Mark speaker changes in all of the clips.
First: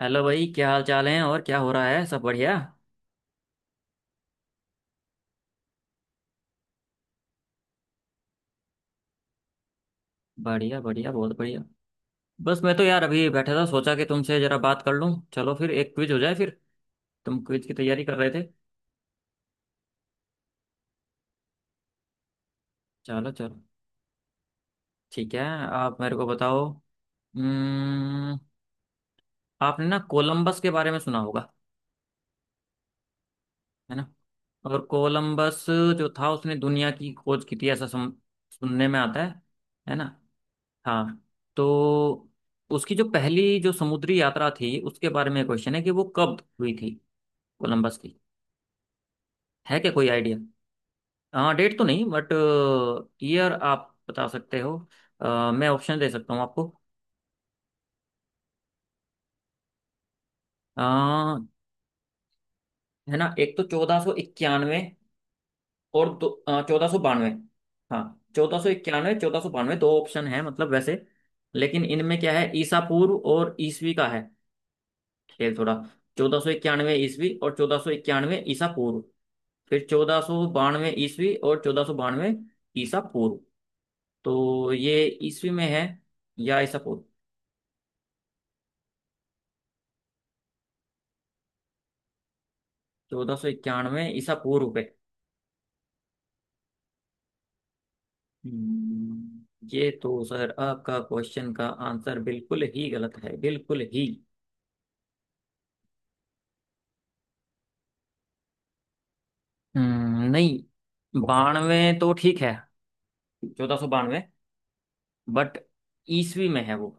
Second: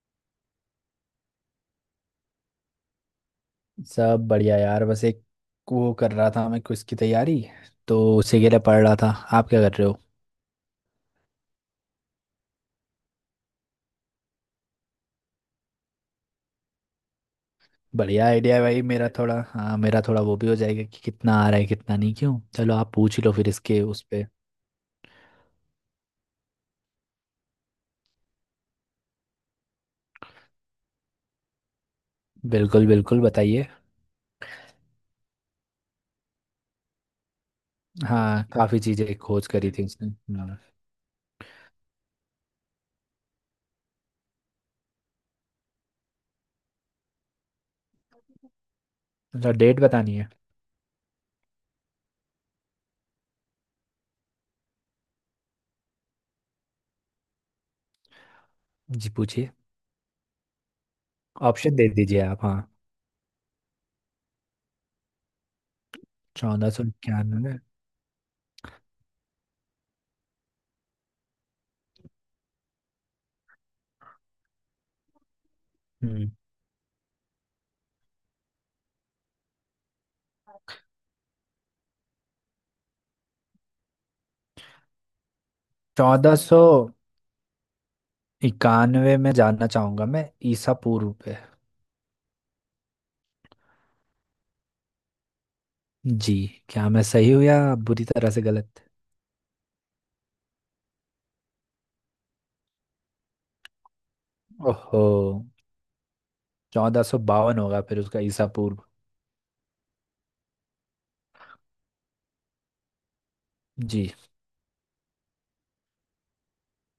Speaker 1: Hello भाई, क्या हाल चाल है? और क्या हो रहा है? सब बढ़िया?
Speaker 2: सब बढ़िया यार बस एक वो कर रहा था मैं क्विज की तैयारी तो उसी के लिए पढ़ रहा था। आप क्या कर रहे हो?
Speaker 1: बढ़िया बढ़िया, बहुत बढ़िया। बस मैं तो यार अभी बैठा था, सोचा कि तुमसे जरा बात कर लूं। चलो फिर एक क्विज हो जाए फिर। तुम क्विज की तैयारी कर
Speaker 2: बढ़िया
Speaker 1: रहे थे।
Speaker 2: आइडिया है भाई मेरा थोड़ा, हाँ मेरा थोड़ा वो भी हो जाएगा कि कितना आ रहा है कितना नहीं। क्यों, चलो आप पूछ ही
Speaker 1: चलो
Speaker 2: लो फिर
Speaker 1: चलो,
Speaker 2: इसके उस पे।
Speaker 1: ठीक है। आप मेरे को बताओ। हम्म। आपने ना कोलंबस के बारे में सुना होगा।
Speaker 2: बिल्कुल बिल्कुल, बताइए।
Speaker 1: है ना। और कोलंबस जो था, उसने दुनिया की खोज की थी ऐसा
Speaker 2: हाँ काफ़ी
Speaker 1: सुनने में
Speaker 2: चीज़ें
Speaker 1: आता है।
Speaker 2: खोज करी थी
Speaker 1: है ना।
Speaker 2: उसने। हाँ।
Speaker 1: हाँ। तो उसकी जो पहली जो समुद्री यात्रा थी, उसके बारे में क्वेश्चन है कि वो कब हुई थी, कोलंबस की।
Speaker 2: अच्छा
Speaker 1: है
Speaker 2: डेट
Speaker 1: क्या कोई
Speaker 2: बतानी है।
Speaker 1: आइडिया? हाँ, डेट तो नहीं, बट ईयर आप बता सकते हो। मैं ऑप्शन दे सकता हूँ आपको।
Speaker 2: जी पूछिए।
Speaker 1: अ,
Speaker 2: ऑप्शन दे दीजिए आप, हाँ।
Speaker 1: है ना, एक तो 1491। और दो,
Speaker 2: चौदह सौ
Speaker 1: 1492।
Speaker 2: इक्यानवे में।
Speaker 1: हाँ। 1491, 1492, दो ऑप्शन है मतलब वैसे। लेकिन इनमें क्या है, ईसा पूर्व और ईसवी का है खेल थोड़ा।
Speaker 2: हम्म
Speaker 1: 1491 ईसवी और 1491 ईसा पूर्व, फिर 1492 ईस्वी और 1492 ईसा पूर्व। तो ये ईस्वी में है
Speaker 2: चौदह
Speaker 1: या
Speaker 2: सौ
Speaker 1: ईसा पूर्व?
Speaker 2: इक्यानवे में जानना चाहूँगा मैं ईसा पूर्व पे।
Speaker 1: 1491 ईसा पूर्व पे।
Speaker 2: जी। क्या मैं सही हूँ या आप बुरी तरह से गलत?
Speaker 1: ये तो सर आपका क्वेश्चन का आंसर बिल्कुल ही गलत है, बिल्कुल ही।
Speaker 2: ओहो, 1452 होगा फिर उसका ईसा पूर्व?
Speaker 1: नहीं। बानवे तो ठीक है, चौदह सौ
Speaker 2: जी।
Speaker 1: बानवे बट ईस्वी में है वो।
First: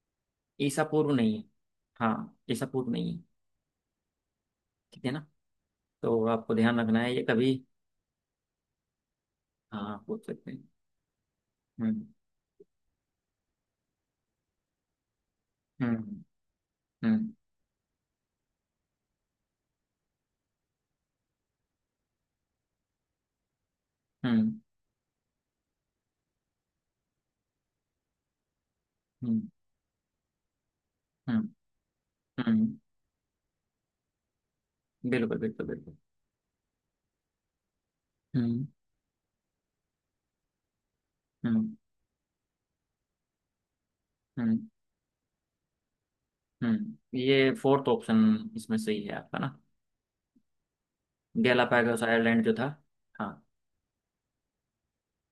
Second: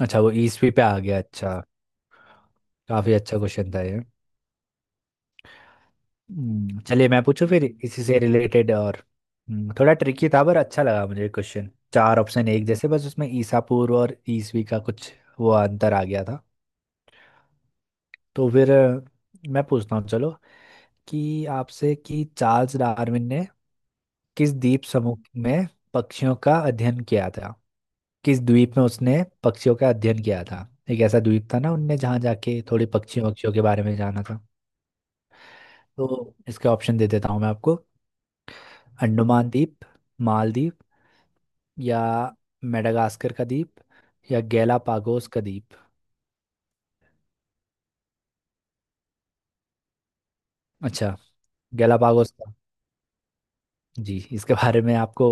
Speaker 2: अच्छा वो ईसवी
Speaker 1: ईसा
Speaker 2: पे आ
Speaker 1: पूर्व
Speaker 2: गया,
Speaker 1: नहीं है।
Speaker 2: अच्छा।
Speaker 1: हाँ, ईसा पूर्व
Speaker 2: काफी
Speaker 1: नहीं है।
Speaker 2: अच्छा क्वेश्चन था ये।
Speaker 1: ठीक है ना। तो आपको ध्यान रखना
Speaker 2: चलिए
Speaker 1: है ये
Speaker 2: मैं पूछूं
Speaker 1: कभी।
Speaker 2: फिर इसी से रिलेटेड और। थोड़ा
Speaker 1: हाँ, पूछ
Speaker 2: ट्रिकी था
Speaker 1: सकते
Speaker 2: पर
Speaker 1: हैं।
Speaker 2: अच्छा लगा मुझे क्वेश्चन,
Speaker 1: हम्म।
Speaker 2: चार ऑप्शन एक जैसे बस उसमें ईसा पूर्व और ईसवी का कुछ वो अंतर आ
Speaker 1: हम्म।
Speaker 2: गया था।
Speaker 1: हम्म।
Speaker 2: तो फिर मैं पूछता हूँ चलो कि आपसे कि चार्ल्स डार्विन ने किस
Speaker 1: हम्म।
Speaker 2: द्वीप समूह में पक्षियों का अध्ययन किया था? किस द्वीप में उसने
Speaker 1: हम्म।
Speaker 2: पक्षियों का अध्ययन किया था? एक ऐसा द्वीप
Speaker 1: हम्म।
Speaker 2: था ना उनने जहाँ जाके
Speaker 1: हम्म,
Speaker 2: थोड़े पक्षियों पक्षियों के बारे में जाना था।
Speaker 1: बिल्कुल बिल्कुल बिल्कुल।
Speaker 2: तो इसके ऑप्शन दे देता हूँ मैं आपको।
Speaker 1: हम्म।
Speaker 2: अंडमान द्वीप, मालदीव,
Speaker 1: हम्म।
Speaker 2: या मेडागास्कर का द्वीप, या
Speaker 1: हम्म।
Speaker 2: गैलापागोस का द्वीप।
Speaker 1: ये फोर्थ ऑप्शन इसमें सही है आपका ना।
Speaker 2: अच्छा
Speaker 1: गैलापागोस
Speaker 2: गैलापागोस
Speaker 1: आइलैंड
Speaker 2: का।
Speaker 1: जो था। हाँ।
Speaker 2: जी इसके बारे में आपको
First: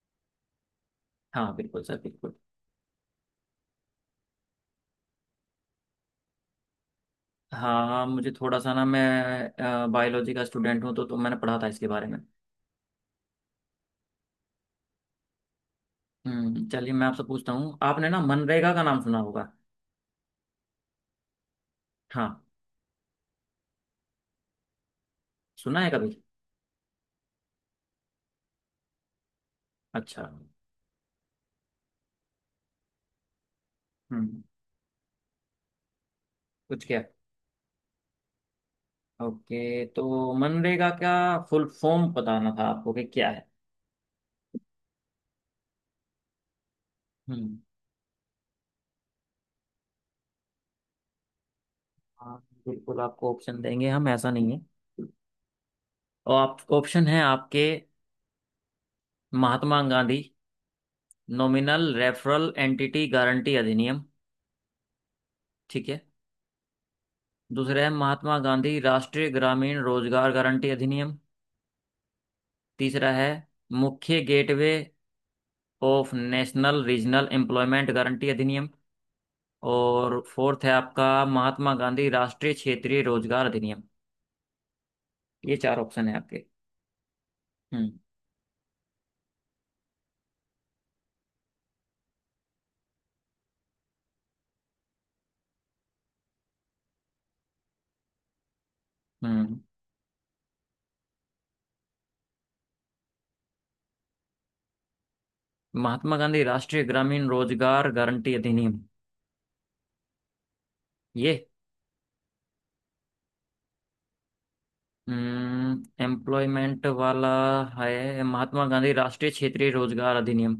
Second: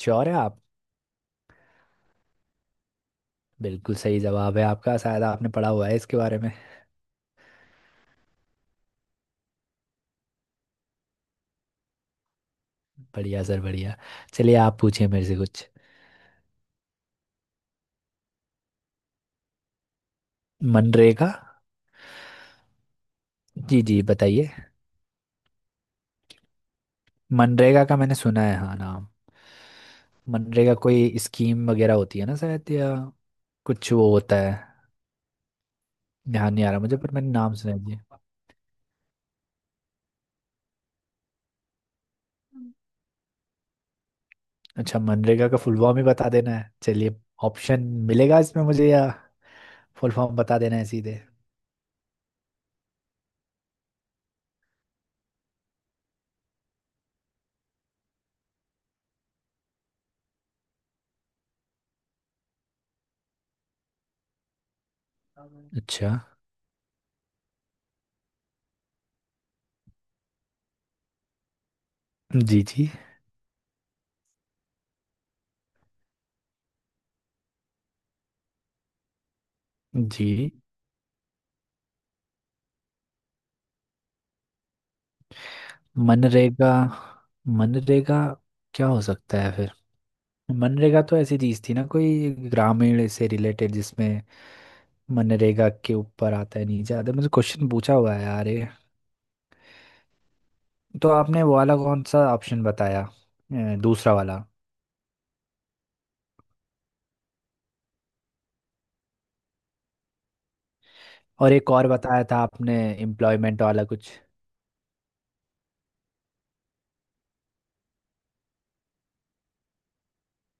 Speaker 2: श्योर है आप?
Speaker 1: हाँ बिल्कुल सर, बिल्कुल।
Speaker 2: बिल्कुल सही जवाब है आपका, शायद आपने पढ़ा हुआ है इसके बारे में।
Speaker 1: हाँ, मुझे थोड़ा सा ना, मैं बायोलॉजी का स्टूडेंट हूँ तो मैंने पढ़ा था इसके बारे में।
Speaker 2: बढ़िया सर बढ़िया। चलिए आप पूछिए मेरे से कुछ।
Speaker 1: चलिए, मैं आपसे पूछता हूँ, आपने ना मनरेगा का नाम सुना होगा।
Speaker 2: मनरेगा।
Speaker 1: हाँ।
Speaker 2: जी जी बताइए।
Speaker 1: सुना है कभी?
Speaker 2: मनरेगा का मैंने सुना है हाँ नाम।
Speaker 1: अच्छा।
Speaker 2: मनरेगा कोई स्कीम वगैरह होती है ना शायद या कुछ वो होता
Speaker 1: हम्म।
Speaker 2: है। ध्यान नहीं आ रहा
Speaker 1: कुछ
Speaker 2: मुझे
Speaker 1: क्या?
Speaker 2: पर मैंने नाम सुना है जी।
Speaker 1: ओके, तो मनरेगा का फुल फॉर्म बताना था आपको कि क्या है।
Speaker 2: अच्छा मनरेगा का फुल फॉर्म ही बता देना है, चलिए।
Speaker 1: हम्म।
Speaker 2: ऑप्शन मिलेगा इसमें मुझे या फुल फॉर्म बता देना है सीधे?
Speaker 1: हाँ बिल्कुल, आपको ऑप्शन देंगे हम, ऐसा नहीं है। और आप, ऑप्शन है आपके। Mahatma Gandhi nominal referral entity guarantee अधिनियम। ठीक है।
Speaker 2: अच्छा।
Speaker 1: दूसरा है, महात्मा गांधी राष्ट्रीय ग्रामीण रोजगार गारंटी अधिनियम।
Speaker 2: जी जी
Speaker 1: तीसरा है, मुख्य gateway of national regional employment guarantee अधिनियम। और
Speaker 2: जी।
Speaker 1: फोर्थ है आपका, महात्मा गांधी राष्ट्रीय क्षेत्रीय रोजगार अधिनियम। ये चार ऑप्शन है आपके।
Speaker 2: मनरेगा
Speaker 1: हम्म।
Speaker 2: मनरेगा क्या हो सकता है फिर? मनरेगा तो ऐसी चीज थी ना कोई ग्रामीण से रिलेटेड जिसमें, मनरेगा के ऊपर आता है नहीं ज्यादा मुझे क्वेश्चन पूछा हुआ है यार ये।
Speaker 1: हम्म
Speaker 2: तो आपने वो वाला कौन सा ऑप्शन बताया, दूसरा वाला?
Speaker 1: महात्मा गांधी राष्ट्रीय ग्रामीण रोजगार गारंटी अधिनियम, ये।
Speaker 2: और एक और बताया था आपने एम्प्लॉयमेंट वाला कुछ।
Speaker 1: एम्प्लॉयमेंट वाला है, महात्मा गांधी राष्ट्रीय क्षेत्रीय रोजगार अधिनियम।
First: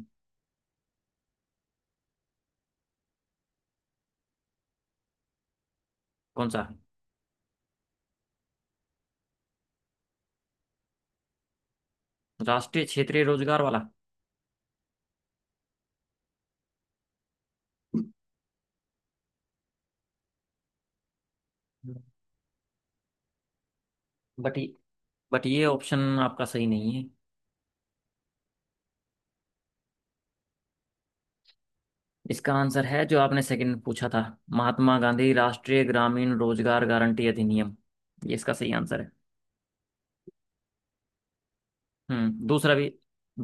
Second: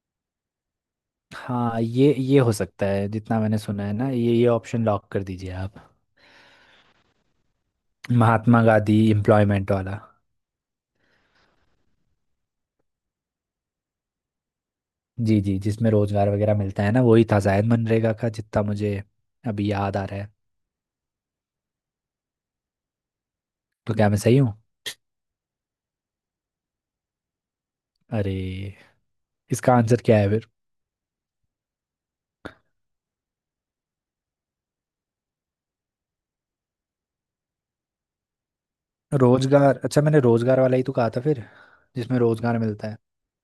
Speaker 2: हाँ ये हो सकता है, जितना मैंने सुना है ना ये ऑप्शन लॉक कर दीजिए आप।
Speaker 1: कौन सा है?
Speaker 2: महात्मा गांधी एम्प्लॉयमेंट वाला।
Speaker 1: राष्ट्रीय क्षेत्रीय रोजगार वाला।
Speaker 2: जी जी जिसमें रोजगार वगैरह मिलता है ना वही था शायद मनरेगा का जितना मुझे अभी याद आ रहा है। तो क्या मैं सही हूँ?
Speaker 1: बट ये बट ये ऑप्शन आपका सही नहीं है।
Speaker 2: अरे, इसका आंसर क्या है?
Speaker 1: इसका आंसर है जो आपने सेकंड पूछा था, महात्मा गांधी राष्ट्रीय ग्रामीण रोजगार गारंटी अधिनियम, ये इसका सही आंसर है।
Speaker 2: रोजगार, अच्छा मैंने रोजगार वाला ही तो कहा था फिर, जिसमें
Speaker 1: हम्म,
Speaker 2: रोजगार
Speaker 1: दूसरा भी,
Speaker 2: मिलता है।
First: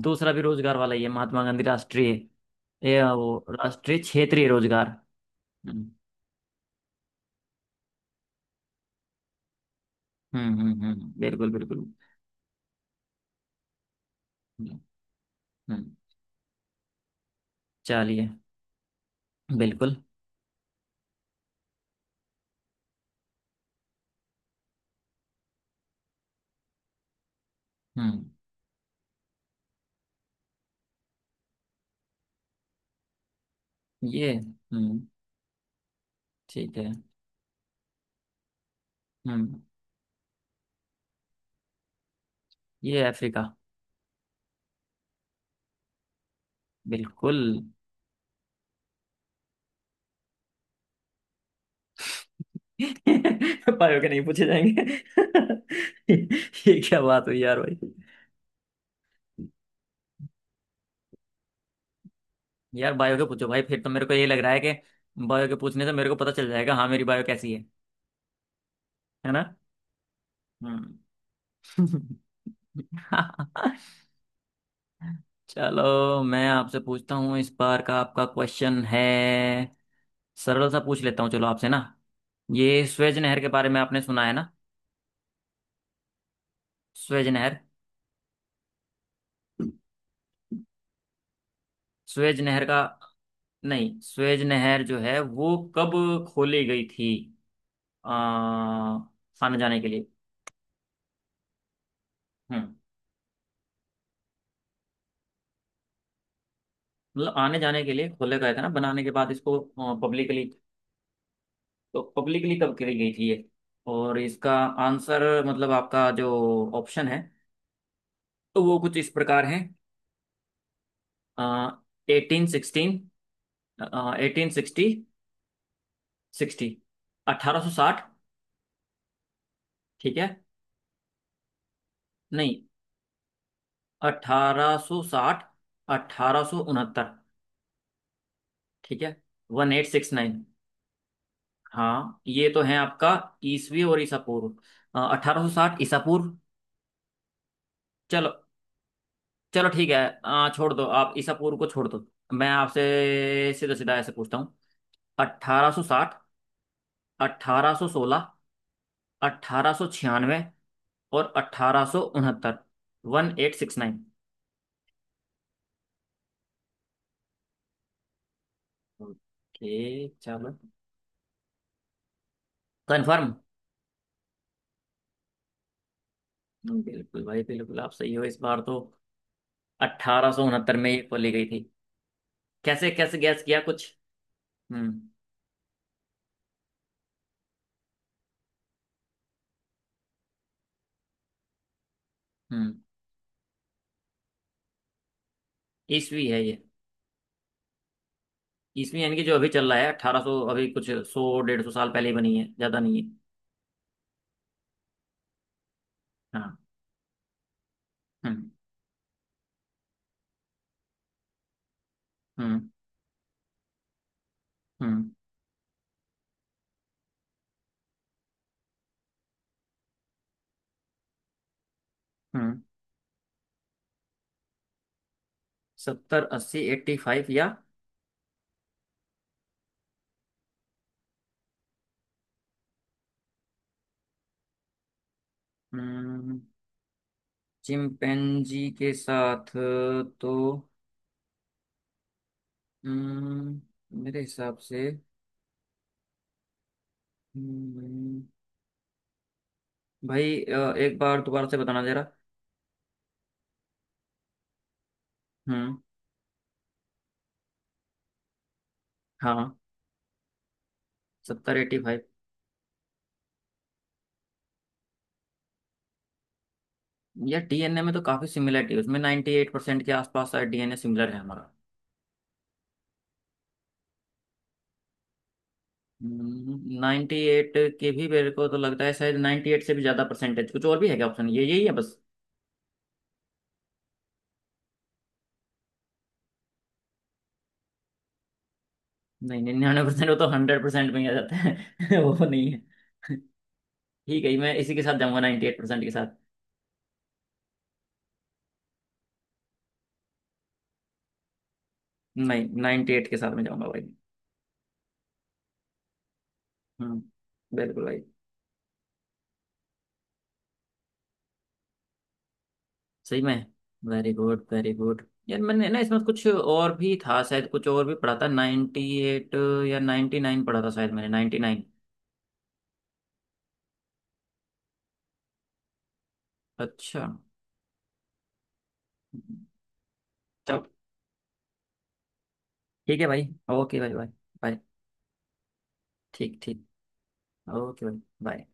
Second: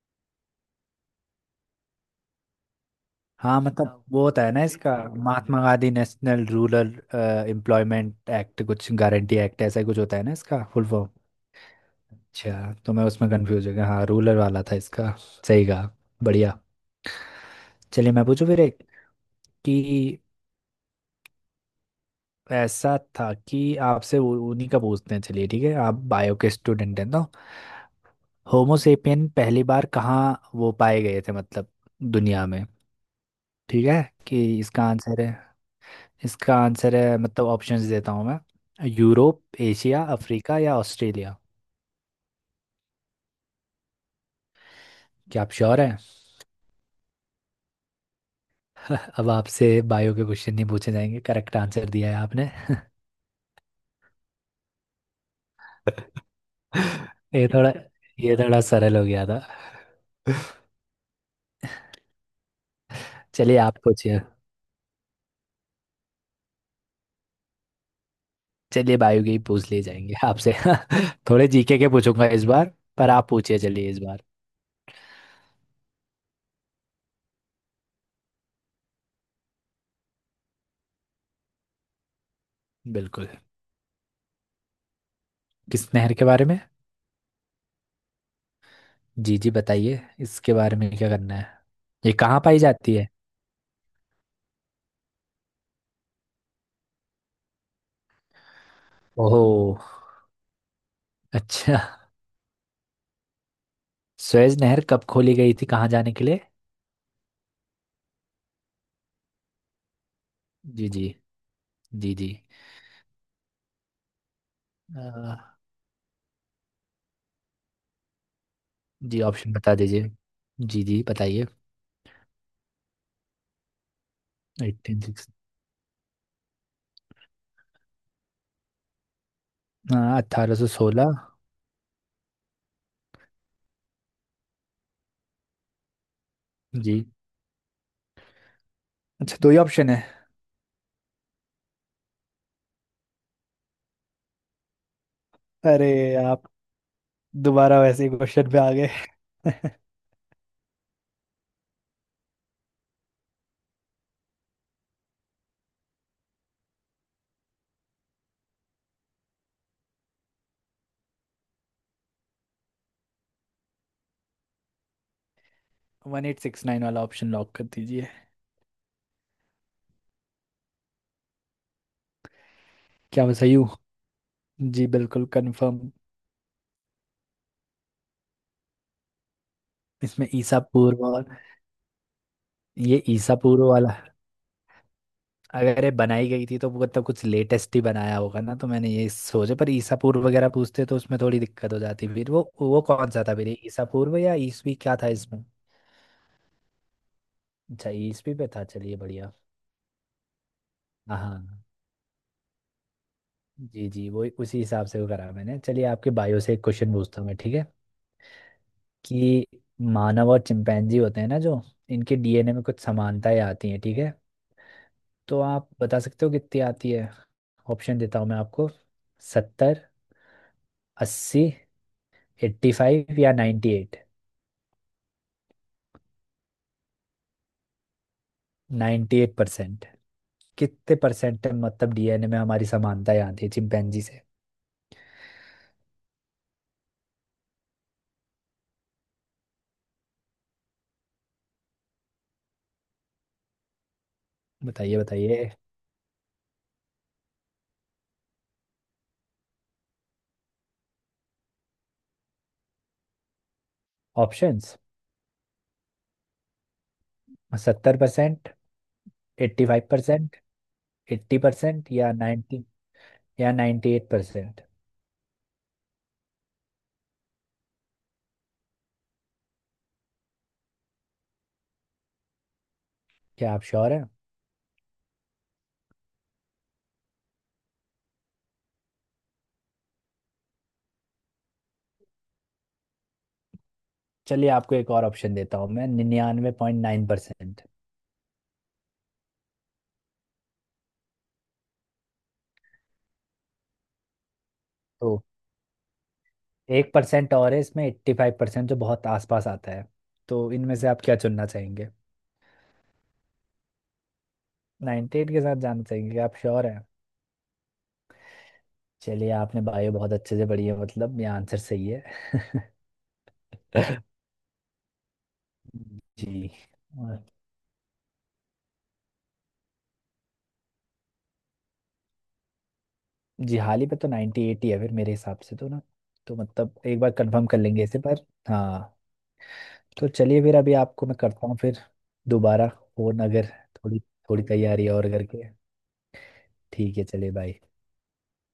Speaker 1: दूसरा भी रोजगार वाला ही है, महात्मा गांधी राष्ट्रीय। ये वो,
Speaker 2: हाँ मतलब
Speaker 1: राष्ट्रीय
Speaker 2: हाँ वो होता
Speaker 1: क्षेत्रीय
Speaker 2: है ना वही
Speaker 1: रोजगार।
Speaker 2: इसका काम मिलता है, Mahatma
Speaker 1: hmm.
Speaker 2: Gandhi national rural employment act कुछ गारंटी एक्ट ऐसा ही कुछ होता है ना
Speaker 1: हम्म।
Speaker 2: इसका
Speaker 1: हम्म।
Speaker 2: Full form.
Speaker 1: बिल्कुल बिल्कुल।
Speaker 2: अच्छा तो मैं उसमें कंफ्यूज हो गया, हाँ रूरल वाला था
Speaker 1: हम्म।
Speaker 2: इसका, सही कहा।
Speaker 1: हम्म,
Speaker 2: बढ़िया। चलिए मैं
Speaker 1: चलिए।
Speaker 2: पूछूं फिर एक, कि
Speaker 1: बिल्कुल।
Speaker 2: ऐसा था कि आपसे उन्हीं का पूछते हैं चलिए। ठीक है आप बायो के स्टूडेंट हैं तो,
Speaker 1: हम्म।
Speaker 2: होमो सेपियन पहली बार कहाँ वो पाए गए थे मतलब दुनिया में? ठीक है
Speaker 1: ये।
Speaker 2: कि इसका
Speaker 1: हम्म।
Speaker 2: आंसर है, इसका
Speaker 1: ठीक है।
Speaker 2: आंसर है मतलब ऑप्शंस देता हूँ मैं।
Speaker 1: हम्म।
Speaker 2: यूरोप, एशिया, अफ्रीका, या ऑस्ट्रेलिया।
Speaker 1: ये अफ्रीका।
Speaker 2: क्या आप श्योर हैं?
Speaker 1: बिल्कुल।
Speaker 2: अब आपसे बायो के क्वेश्चन नहीं पूछे जाएंगे, करेक्ट आंसर दिया है आपने।
Speaker 1: बायो के नहीं पूछे जाएंगे ये क्या बात हुई
Speaker 2: ये
Speaker 1: यार
Speaker 2: थोड़ा
Speaker 1: भाई।
Speaker 2: ये थोड़ा सरल हो गया था।
Speaker 1: यार बायो के पूछो
Speaker 2: चलिए
Speaker 1: भाई,
Speaker 2: आप
Speaker 1: फिर तो मेरे को
Speaker 2: पूछिए।
Speaker 1: ये लग रहा है कि बायो के पूछने से मेरे को पता चल जाएगा, हाँ, मेरी बायो कैसी है।
Speaker 2: चलिए बायो
Speaker 1: है
Speaker 2: के ही
Speaker 1: ना।
Speaker 2: पूछ लिए जाएंगे आपसे।
Speaker 1: हम्म।
Speaker 2: थोड़े जीके के पूछूंगा इस बार, पर आप पूछिए चलिए इस बार।
Speaker 1: चलो, मैं आपसे पूछता हूँ, इस बार का आपका क्वेश्चन है, सरल सा पूछ लेता हूँ चलो आपसे ना। ये स्वेज
Speaker 2: बिल्कुल।
Speaker 1: नहर के बारे में आपने सुना है ना।
Speaker 2: किस नहर के बारे में?
Speaker 1: स्वेज नहर।
Speaker 2: जी जी बताइए इसके बारे में क्या करना है, ये
Speaker 1: स्वेज
Speaker 2: कहाँ पाई
Speaker 1: नहर का
Speaker 2: जाती है?
Speaker 1: नहीं, स्वेज नहर जो है वो कब खोली गई थी? आ,
Speaker 2: ओहो,
Speaker 1: आने जाने के लिए।
Speaker 2: अच्छा,
Speaker 1: हम्म।
Speaker 2: सुएज नहर कब खोली गई थी कहाँ जाने के लिए?
Speaker 1: मतलब आने जाने के लिए खोले गए थे ना बनाने के बाद इसको, पब्लिकली।
Speaker 2: जी जी।
Speaker 1: तो
Speaker 2: जी जी।
Speaker 1: पब्लिकली कब करी गई थी ये? और इसका
Speaker 2: अ,
Speaker 1: आंसर मतलब आपका जो ऑप्शन है, तो वो कुछ इस
Speaker 2: जी
Speaker 1: प्रकार
Speaker 2: ऑप्शन
Speaker 1: है।
Speaker 2: बता दीजिए। जी जी बताइए।
Speaker 1: 1816, 1860,
Speaker 2: एट्टीन सिक्स,
Speaker 1: सिक्सटी, 1860। ठीक है।
Speaker 2: 1816।
Speaker 1: नहीं, 1860, अठारह सौ
Speaker 2: जी
Speaker 1: उनहत्तर ठीक है।
Speaker 2: अच्छा दो ही
Speaker 1: वन एट
Speaker 2: ऑप्शन है?
Speaker 1: सिक्स नाइन हाँ, ये तो है आपका, ईसवी और ईसा पूर्व। अठारह सौ साठ
Speaker 2: अरे
Speaker 1: ईसा पूर्व
Speaker 2: आप दोबारा वैसे ही
Speaker 1: चलो
Speaker 2: क्वेश्चन पे आ गए।
Speaker 1: चलो, ठीक है। छोड़ दो आप, ईसा पूर्व को छोड़ दो। मैं आपसे सीधा सीधा ऐसे पूछता हूँ। 1860, 1816, 1896 और 1869। 1869।
Speaker 2: 1869 वाला ऑप्शन लॉक कर दीजिए।
Speaker 1: ओके चलो,
Speaker 2: क्या
Speaker 1: कंफर्म।
Speaker 2: मैं सही हूँ? जी बिल्कुल कंफर्म।
Speaker 1: बिल्कुल भाई, बिल्कुल, आप सही हो इस बार तो।
Speaker 2: इसमें
Speaker 1: अट्ठारह सौ
Speaker 2: ईसा
Speaker 1: उनहत्तर में ये
Speaker 2: पूर्व और,
Speaker 1: खोली गई थी। कैसे
Speaker 2: ये
Speaker 1: कैसे
Speaker 2: ईसा
Speaker 1: गैस किया
Speaker 2: पूर्व
Speaker 1: कुछ?
Speaker 2: वाला
Speaker 1: हम्म।
Speaker 2: अगर ये बनाई गई थी तो वो मतलब कुछ लेटेस्ट ही बनाया होगा ना तो मैंने ये सोचा, पर ईसा पूर्व वगैरह पूछते तो उसमें थोड़ी दिक्कत हो जाती। फिर वो
Speaker 1: हम्म।
Speaker 2: वो कौन सा था फिर ये ईसा पूर्व या ईसवी क्या था इसमें?
Speaker 1: ईस्वी है ये।
Speaker 2: अच्छा ईसवी पे था, चलिए
Speaker 1: ईस्वी यानी कि
Speaker 2: बढ़िया।
Speaker 1: जो अभी चल रहा है, अठारह सौ, अभी कुछ
Speaker 2: हाँ हाँ,
Speaker 1: सौ डेढ़
Speaker 2: हाँ।
Speaker 1: सौ साल पहले ही बनी है, ज्यादा नहीं है।
Speaker 2: जी जी वो उसी हिसाब से वो करा मैंने। चलिए आपके बायो से
Speaker 1: हाँ।
Speaker 2: एक क्वेश्चन पूछता हूँ मैं, ठीक है
Speaker 1: हम्म।
Speaker 2: कि, मानव और चिंपैंजी होते हैं ना जो, इनके डीएनए में
Speaker 1: हम्म।
Speaker 2: कुछ समानताएं आती हैं ठीक है?
Speaker 1: हम्म।
Speaker 2: तो आप बता सकते हो कितनी आती है? ऑप्शन देता हूँ मैं आपको। सत्तर, अस्सी,
Speaker 1: हम्म।
Speaker 2: एट्टी फाइव, या नाइन्टी एट,
Speaker 1: सत्तर, अस्सी, एट्टी फाइव या।
Speaker 2: 98%। कितने परसेंट मतलब डीएनए में हमारी समानताएं आती है चिंपैंजी से?
Speaker 1: हम्म चिंपैंजी के साथ, तो। हम्म मेरे हिसाब से।
Speaker 2: बताइए बताइए।
Speaker 1: हम्म, भाई एक बार दोबारा से बताना जरा।
Speaker 2: ऑप्शंस,
Speaker 1: हम्म।
Speaker 2: 70%,
Speaker 1: हाँ।
Speaker 2: 85%, एट्टी
Speaker 1: सत्तर, एट्टी
Speaker 2: परसेंट
Speaker 1: फाइव।
Speaker 2: या नाइन्टी, या 98%।
Speaker 1: यार डीएनए में तो काफी सिमिलरिटी है उसमें, 98% के आसपास शायद डीएनए सिमिलर है हमारा।
Speaker 2: क्या आप श्योर हैं?
Speaker 1: नाइन्टी एट के भी मेरे को तो लगता है, शायद नाइन्टी एट से भी ज्यादा परसेंटेज कुछ और भी है क्या ऑप्शन? ये यही है बस?
Speaker 2: चलिए आपको एक और ऑप्शन देता हूँ मैं, 99.9%।
Speaker 1: नहीं, 99% वो तो 100% में ही आ जाता है वो नहीं है। ठीक है, मैं इसी के साथ जाऊंगा,
Speaker 2: तो
Speaker 1: 98% के साथ।
Speaker 2: एक परसेंट और है इसमें 85% जो बहुत आसपास आता है। तो इनमें से आप क्या चुनना चाहेंगे?
Speaker 1: नहीं, नाइन्टी एट के साथ में जाऊंगा भाई।
Speaker 2: नाइन्टी एट के साथ जाना चाहेंगे? क्या आप श्योर हैं?
Speaker 1: हम्म। बिल्कुल भाई।
Speaker 2: चलिए आपने बायो बहुत अच्छे से पढ़ी है, मतलब ये आंसर सही है।
Speaker 1: सही में? वेरी गुड यार, मैंने ना इसमें कुछ
Speaker 2: जी।
Speaker 1: और भी
Speaker 2: और
Speaker 1: था शायद, कुछ और भी पढ़ा था, नाइन्टी एट या नाइन्टी नाइन पढ़ा था शायद मैंने, नाइन्टी नाइन।
Speaker 2: जी हाल ही पे तो 98 एट ही है फिर मेरे हिसाब से तो ना। तो मतलब एक
Speaker 1: अच्छा।
Speaker 2: बार कंफर्म कर लेंगे इसे, पर हाँ। तो चलिए फिर
Speaker 1: चलो
Speaker 2: अभी आपको मैं करता हूँ फिर दोबारा
Speaker 1: ठीक है
Speaker 2: फोन,
Speaker 1: भाई।
Speaker 2: अगर
Speaker 1: ओके भाई,
Speaker 2: थोड़ी
Speaker 1: बाय।
Speaker 2: थोड़ी
Speaker 1: बाय।
Speaker 2: तैयारी और करके।
Speaker 1: ठीक ठीक।
Speaker 2: ठीक है, चलिए बाय।
Speaker 1: ओके। बाय।